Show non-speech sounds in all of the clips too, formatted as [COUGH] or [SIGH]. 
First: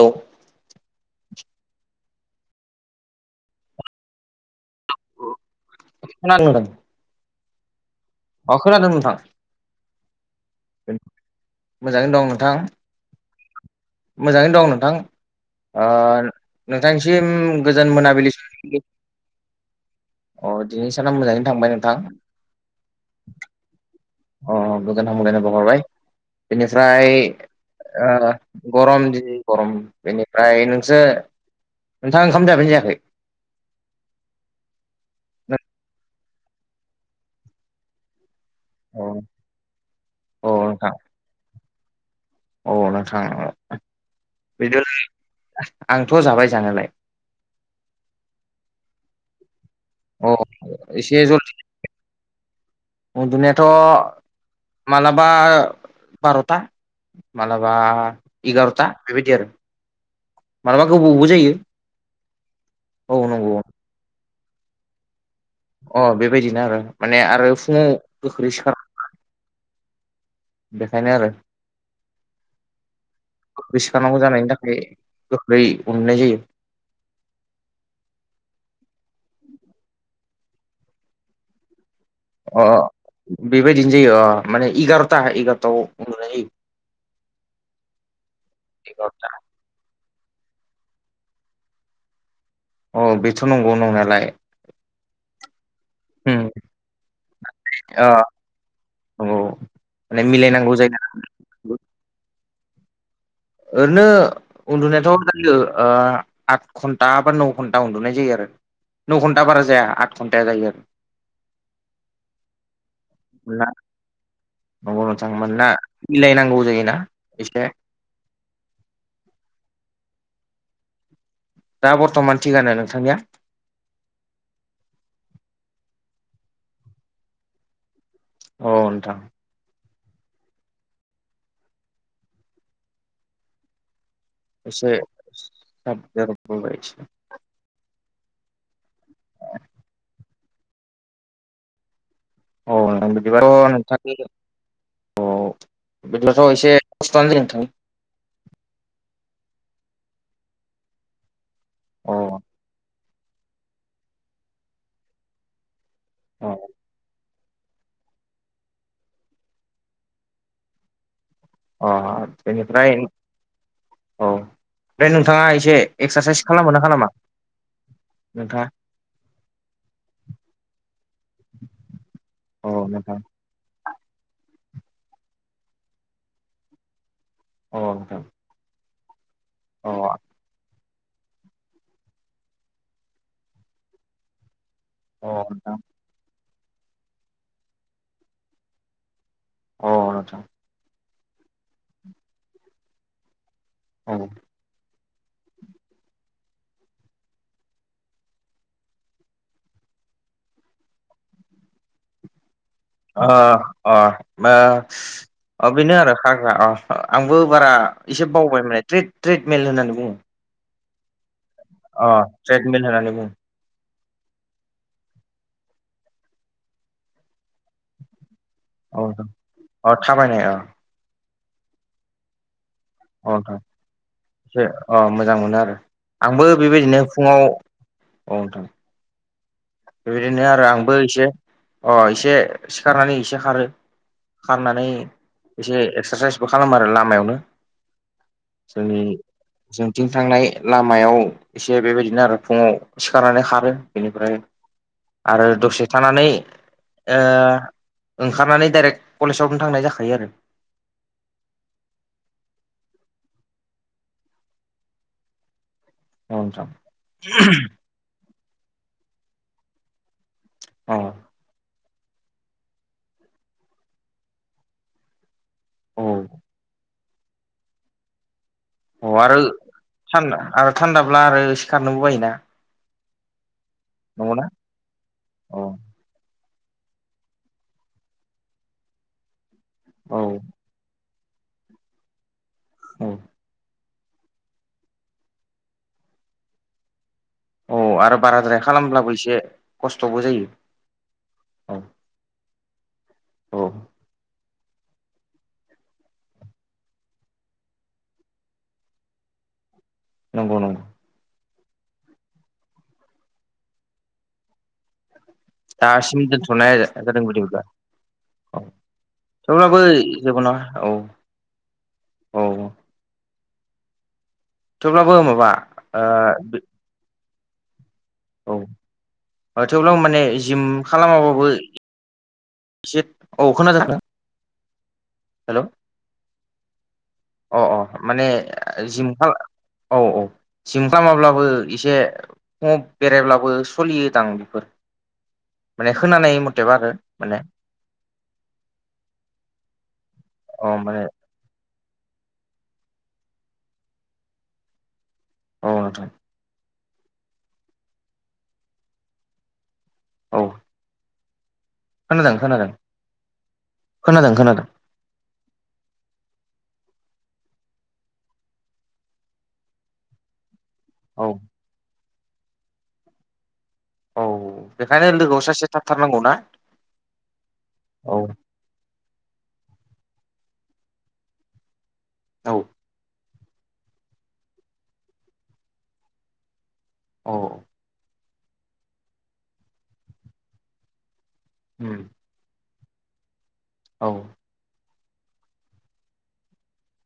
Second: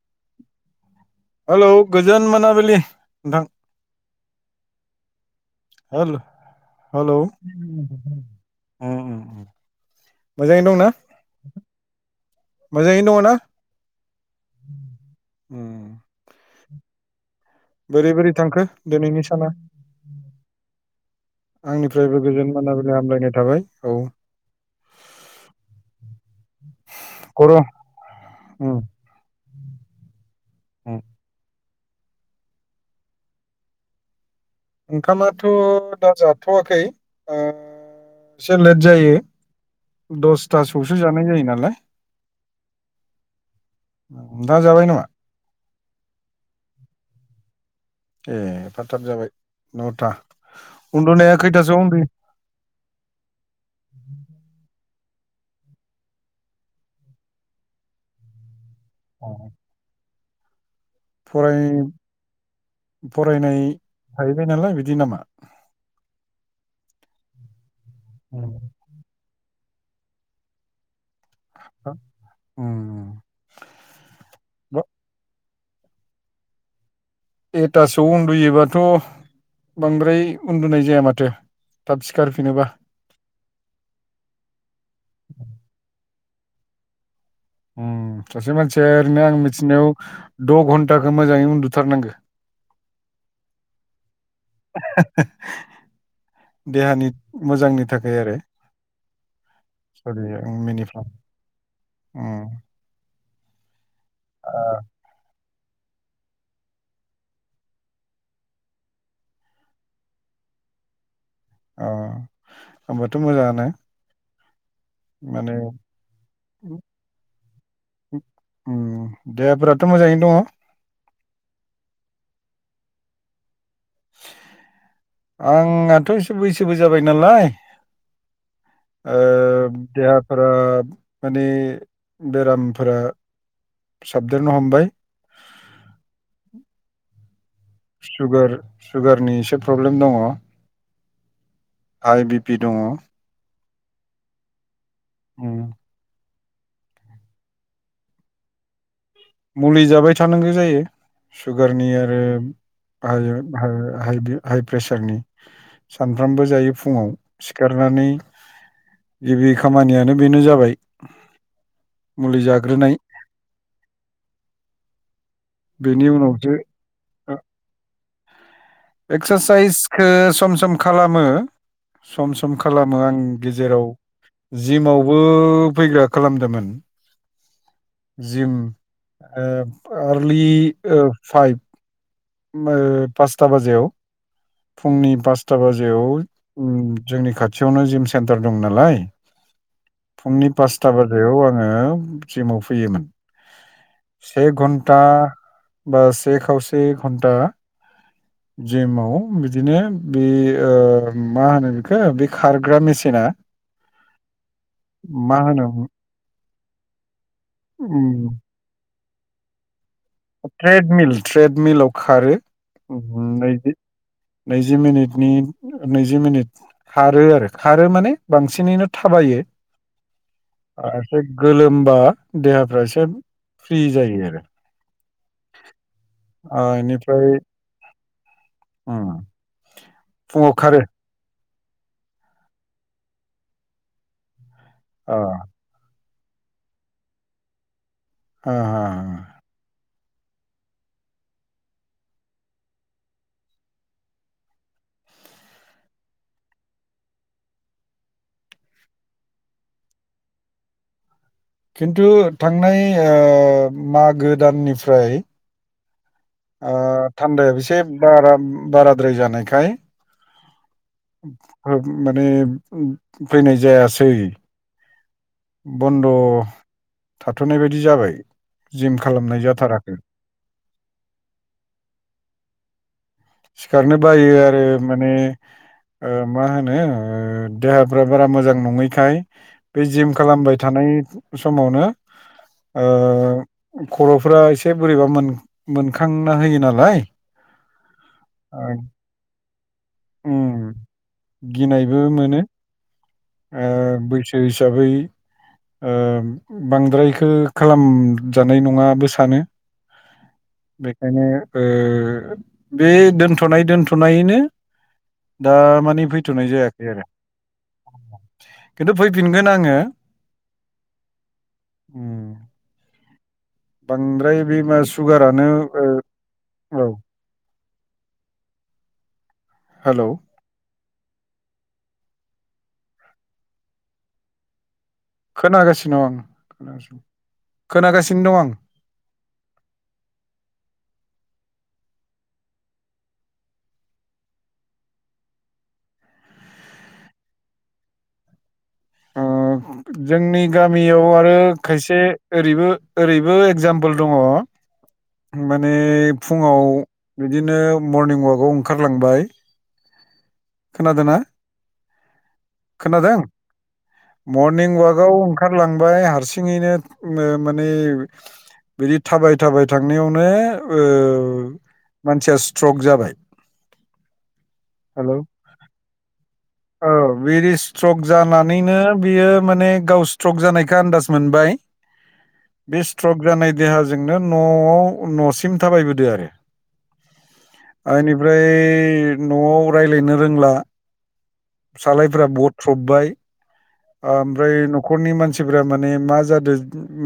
औ हेलौ गोजोन मोनाबिलि नोंथां हेल खोनादों नोंथां हेल' अ खोनादों नोंथां। मोजाङै दंना? मोजाङैनो दं नोंथां। मोजाङैनो दङ ना मोजाङैनो दं नोंथां ओ उम नोंथांसिम गोजोन बोरै मोनाबिलि बोरै थांखो दिनैनि साना अ दिनै साना मोजाङैनो थांबाय नोंथां। आंनिफ्रायबो गोजोन मोना नाय थाबाय औ अ गोजोन हामलायनाय बाउहरबाय बेनिफ्राय गर' ओ उम गरम जि गरम बेनिफ्राय उम नोंसो नोंथाङा ओंखाम जाबायना जायाखै? ओंखामाथ' दा जाथ'वाखै ओ एसे लेट औ जायो औ नोंथां दसथासोआवसो जानाय जायो नालाय औ नोंथां नोंथाङा जाबाय बिदिब्ला नामा? आंथ' जाबाय जानायलाय। ए एफा थाब जाबाय न'था अ एसे उन्दुनाया जलदि खैथासोआव उन्दुयो उन्दुनायाथ' मालाबा बार'था मालाबा एगार'था बेबायदि आरो मालाबा गोबावबो जायो फराय औ नंगौ। फरायनाय थाहैबाय नालाय बिदि नामा। अ बेबायदिनो आरो माने आरो फुङाव गोख्रै सिखार देखाय नो आरो। उम गोख्रै सिखार नांगौ जानायनि थाखाय बा गोख्रै अननाय जायो। एथासोआव उन्दुयोबाथ' बांद्राय उन्दुनाय जाया माथो थाब अ सिखारफिनोबा बेबायदिनो जायो अ माने एगार'था एगार'थाआव उन्दुनाय जायो ओम सासे मानसिया ओरैनो एगार'था आं मिथिनायाव द' घन्टाखो मोजाङै उन्दुथारनांगो अ बेथ' नंगौ नंनायालाय उम देहानि मोजांनि थाखाय आरो औ माने मिलायनांगौ जायोना आरो ओम ओरैनो उन्दुनायाथ' दो ओ आद घन्टा बा नौ घन्टा उन्दुनाय जायो आरो न' घन्टा बारा जाया आद घन्टाया जायो आरो अ होनब्लााथ' ना मोजाङानो नंगौ नोंथां माने मानना मिलायनांगौ जायोना एसे ओम देहाफोरााथ' मोजाङैनो दङ? दा बर्थमान थिगानो नोंथांनिया? आंहाथ' एसे बैसोबो जाबाय नालाय औ नोंथां ओ देहाफोरा माने बेरामफोरा साबदेरनो हम एसे साबदेर बोबाय सुगार सुगारनि एसे प्रब्लेम दङ हाई बि अ नोंथां बिदिबाथ' नोंथांनि ओम होनबाथ' एसे खस्थआनो जायो नोंथां? मुलि जाबाय थानांगोजायो सुगारनि आरो अ हाओ हाओ हाई बे हाई प्रेसारनि सानफ्रामबो अ जायो फुङाव सिखारनानै गिबि खामानियानो बेनो जाबाय अ मुलि बेनिफ्राय जाग्रोनाय औ दे नोंथाङा इस एसे बेनि एक्सारसाइस उनावसो खालामोना खालामा नोंथाङा? एक्सारसाइसखो सम सम खालामो सम सम औ खालामो आं नोंथां गेजेराव जिमावबो फैग्रा खालामदोमोन औ नोंथां जिम ओ अ आरलि ओ फाइभ ओब ओ पासथा बाजायाव फुंनि अ पासथा नोंथां बाजियाव ओ जोंनि खाथियावनो जिम सेन्टार दं नालाय अ नोंथां फुंनि पास स्था बाजायाव आङो जिमाव फैयोमोन औ ओ से घन्ट टा बा से खावसे घन्टा जिमाव बिदिनो बे ओ मा होनो बेखो बे खारग्रा मेचि ओ ओ ओ मा अ होनो बेनो आरो हाग्रा अ आंबो बारा उम, एसे बावबायमोने ट्रेड ट्रेडमेल होननानै बुङो ट्रेडमिल ट्रेडमिलाव अ खारो ट्रेडमेल होननानै ओम बुङो नैजि नैजि मिनिटनि ओ नैजि मिनिट खारो आरो खारो माने बांसिनैनो औ नोंथां थाबायो अ थाबायनाय अ एसे गोलोमबा देहाफ्रा एसे अ नोंथां फ्रि जायो आरो एसे अ मोजां मोनो आरो आंबो ओ बेबायदिनो इनिफ्राय फुङाव औ नोंथां उम बेबायदिनो फुङाव आरो खारो आंबो एसे अ एसे सिखारनानै एसे खारो खारनानै ओ एसे एक्सारसाइसबो खालामो आरो लामायावनो हो हो जोंनि जोंथिं थांनाय लामायाव एसे बेबायदिनो आरो फुङाव सिखारनानै खारो बेनिफ्राय आरो दसे थानानै ओंखारनानै डाइरेक्ट कलेजावनो थांनाय जाखायो आरो खिन्थु थांनाय मागो दाननिफ्राय औ नोंथां थान्दाया एसे बारा बाराद्राय जानायखाय अ [UNINTELLIGIBLE] माने फैनाय जायासै औ बन्द' थाथ'नाय बायदि जाबाय जिम औ आरो खालामनाय जाथाराखै थान्दा आरो थान्दाब्ला आरो एसे खारनोबो बायोना सिखारनो बायो नंगौना आरो माने औ मा होनो देहाफ्रा बारा मोजां नङैखाय बे जिम औ खालामबाय थानाय समावनो औ खर'फोरा एसे बोरैबा मोनखांना होयो नालाय औ आरो बाराद्राय ओ खालामब्लाबो एसे खस्थ'बो जायो औ गिनायबो मोनो औ बैसो हिसाबै बांद्रायखो खालामजानाय नङाबो सानो नंगौ नंगौ नंगौ बेखायनो बे दोनथ'नाय दोनथ'नायैनो दा माने दासिम फैथ'नाय दोनथ'नाय जायाखै आरो जादों बिदिब्ला औ खिन्थु फैफिनगोन आङो थेवब्लाबो जेबो नङा औ उम औ बांद्राय बे मा थेवब्लाबो माबा सुगारानो औ औ थेवब्लाबो हेलौ माने जिम खालामाबाबो एसे औ खोनादों नोंथां खोनागासिनो आं खोनासिनो द आं जिमखा औ औ जिम खालामाब्लाबो एसे बेरायब्लाबो सोलियोदां बेफोर माने खोनानाय मथेबा आरो माने जोंनि अ माने गामियाव आरो खायसे ओरैबो ओरैबो एगजामपोल दङ औ माने नोंथां फुङाव बिदिनो मरनिं अवाकआव ओंखारलांबाय औ खोनादोंना खोनादों खोनादों खोनादों खोनादों मरनिं ववाकाव ओंखारलांबाय हारसिङैनो माने बिदि थाबाय थाबाय थांनायावनो औ मानसिया स्ट्रक जाबाय औ बेखायनो हेलौ लोगोआव सासे थाबथारनांगौ ना औ बिदिि स्ट्रक औ जानानैनो बियो माने गाव स्ट्रक जानायखौ आन्दाज मोनबाय औ बे स्ट्रक जानाय देहाजोंनो न'आव न'सिम थाबायबोदों आरो औ इनिफ्राय न'आव रायज्लायनो रोंला उम सालायफ बथ्रबबाय औ ओमफ्राय न'खरनि मानसिफ माने मा जादों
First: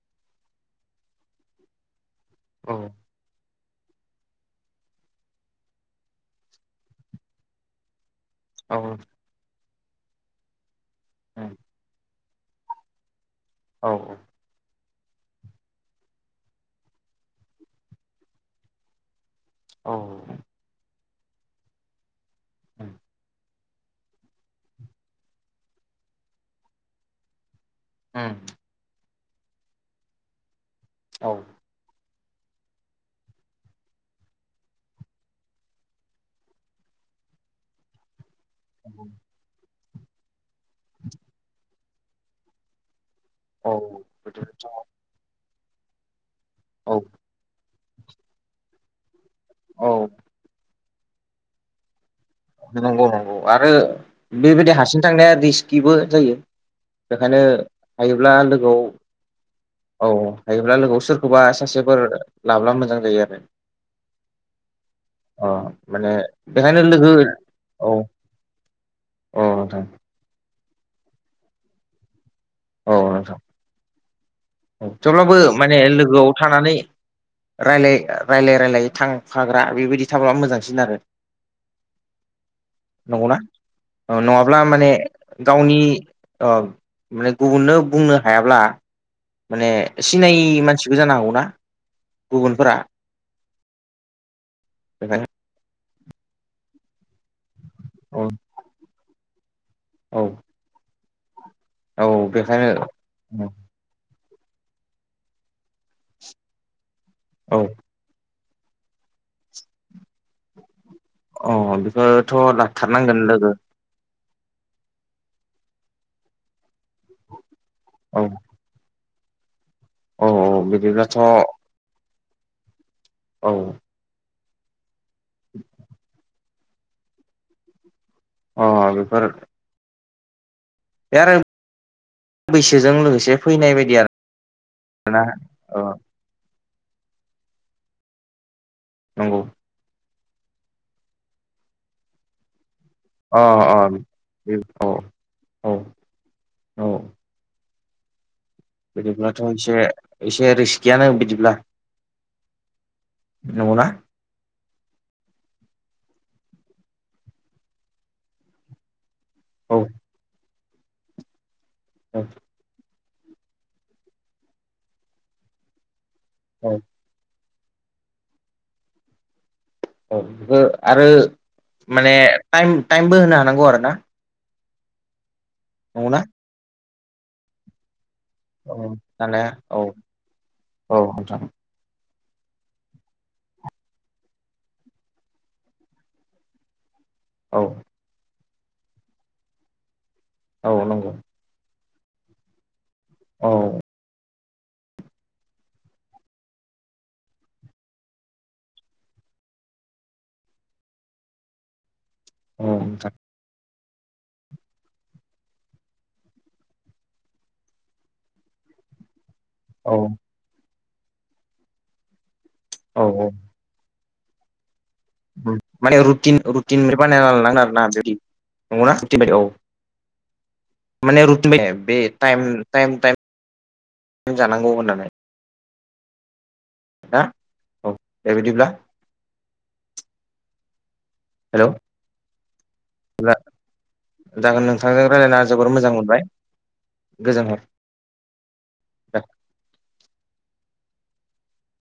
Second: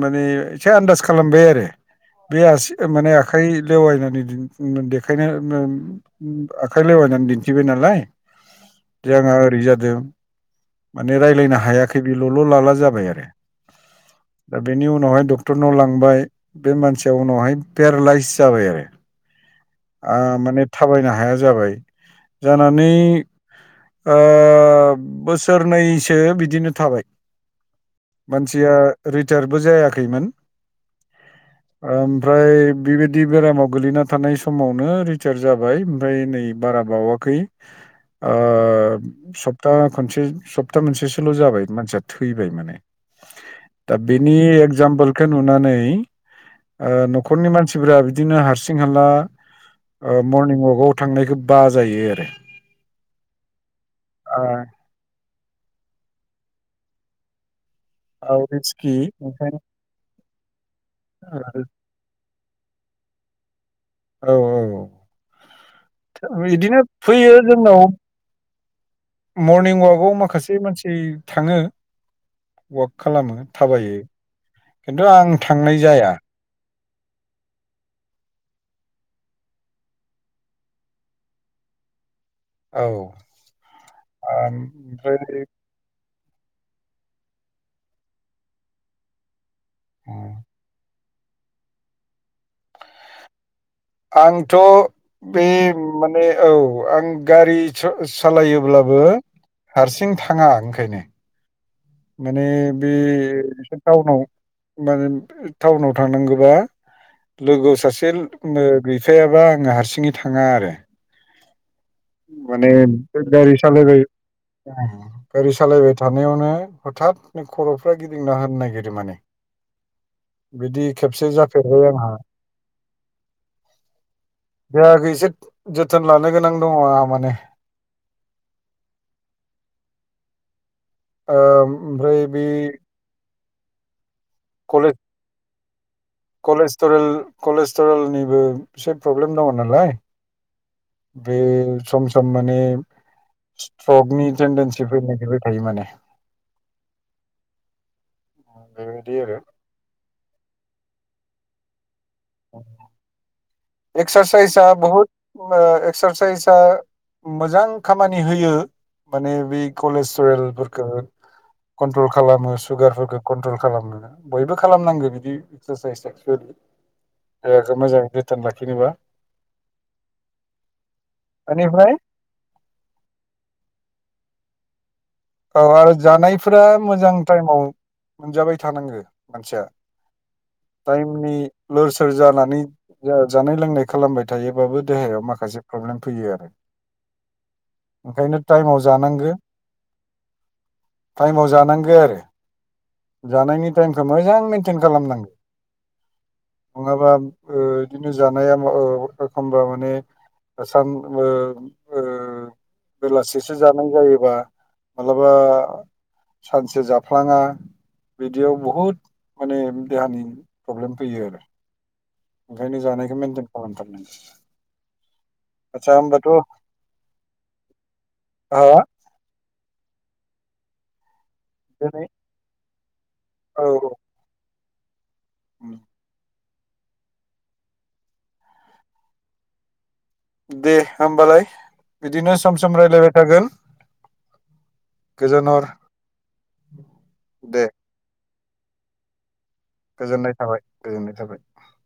माने एसे आन्दास खालामबाय आरो बे औ आसिखौ माने आखाइ लेवायनानै देखायनो आखाइ लेवायनानै दिन्थिबाय नालाय औ जोंहा ओरै जादों माने उम रायज्लायनो हायाखै ल'ल' लाला जाबाय आरो औ दा बेनि उनावहाय डक्टरनाव लांबाय बे मानसिया उनावहाय पेरालाइस जाबाय औ आरो माने थाबायनो हाया जाबाय जानानै उम बोसोरनैसो बिदिनो थाबाय मानसिया रिटीयार‌ बो जायाखैमोन औ ओमफ्राय बेबायदि बेरामाव गोलैना थानाय समावनो रिटीयार जाबाय ओमफ्राय नै बारा बावाखै सप्ता खनसे सप्ता मोनसेसोल' जाबाय मानसिया थैबाय माने औ दा बेनि बिदिनोथ' एक्जामपोलखौ नुनानै औ न'खरनि मानसि खानसिब बिदिनो हारसिं हाला औ मरनिं अक आव थांनायखौ बा जायो आरो नंगौ नंगौ आरो ओ बेबायदि हारसिं थांनाया बिबो जायो बेखायनो हायोब्ला औ रिस्कि ओंखायनो लोगोआव औ हायोब्ला लोगोआव सोरखौबा सासेफोर लाब्ला मोजां जायो आरो औ औ अ माने बेखायनो बिदिनो लोगो फैयो जोंनाव औ औ मरनिं नोंथां वाकआव माखासे मानसि थाङो वाक औ नोंथां खालामो थाबायो खिन्थु थेवब्लाबो आं माने थांनाय जाया लोगोआव थानानै रायलाय रायलाय थांफाग्रा बेबायदि थाब्ला मोजांसिन आरो [INAUDIBLE] नंगौना नङाब्ला आम- माने ओमफ्राय गावनि माने गुबुननो बुंनो हायाब्ला माने सिनायि मानसिबो जानो हागौना गुबुनफोरा आंथ' बेखायनो बे माने औ आं गारि सालायोब्लाबो हारसिं औ थाङा ओंखायनो औ माने बेखायनो बे नोंसोर टाउनाव माने टाउनाव थांनांगौबा औ लोगो सासे नो गैफायाबा आङो हारसिङै थाङा आरो अ माने बे गारि सालायबाय गारि सालायबाय थानायावनो हथात खर'फ्रा औ गिदिंना होनो नागिरो माने औ बिदि बिदिब्लाथ' खेबसे औ जाफेरबाय आंहा औ देहाखौ एसे जोथोन लानो गोनां दङ आंहा माने अ बेफोर बे आरो ओ ओमफ्राय बे बैसोजों लोगोसे फैनाय बायदि आरो खले माना औ कलेजटलेर कलेस्टरेलनिबो एसे प्रब्लेम नंगौ दङ नालाय बे सम सम माने अ स्रकनिजेडन्सि औ फैनो नागिरबाय थायो औ माने औ बेबायदि आरो बिदिब्लाथ' एसे एसे रिस गैय न बिदिब्ला नंगौना एक्सारसाइजआ बहुत एक्सारसाइजआ मोजां खामानि होयो माने बे औ कलेस्ट्रेलफोरखौ कन्ट्रल औ खालामो सुगारफोरखौ कन्ट्रल खालामा बयबो खालामनांगौ बिदि एक्सारसाइस एक्सुेलि औ देहाखौ मोजाङै जोथोन लाखिनोबा औ बेखौ आरो बेनिफ्राय मानेम टाइमबो होनो हानांगौ आरो ना औ आरो नंगौना? जानायफोरा मोजां टाइमाव मोनजाबाय औ थानांगो दाना मानसिया औ औ टाइमनि नोंथां लोर सोर जानानै जानाय लोंनाय खालामबाय थायोबाबो देहायाव माखासे प्रब्लेम फैयो आरो। औ ओंखायनो टाइमाव जानांगो। औ नंगौ म जांगोन आरो औ जानायनि टाइमखौ मोजां मइेनटेन खालामनांगौ। नङाबा बिदिनो जानाया एखमबा माने स औ नोंथां बेलासि खसो जानाय जायोबा मालाबा सानसे जाफ्लाङा। बिदियाव बहुद माने औ देहानि प्रब्लेम फैयो आरो। ओंखायनो औ जानायखौ मेेनटेन खालामथारनांगो। माने रु रुन बानायना लांगोन आरोना बिदि आहा नंगौना? दिनै [UNINTELLIGIBLE] औ औ। जानांगौ होननानै। औ ना औ दे बिदिब्ला। दे होमबालाय हेलौ बिदिनो सम सम राय्लायबाय थागोन। जागोन नोंथांजों रायज्लायना गोजोन हर जोबोर मोजां मोनबाय गोजोन दे हर। गोजोननाय थाबाय गोजोननाय थाबाय।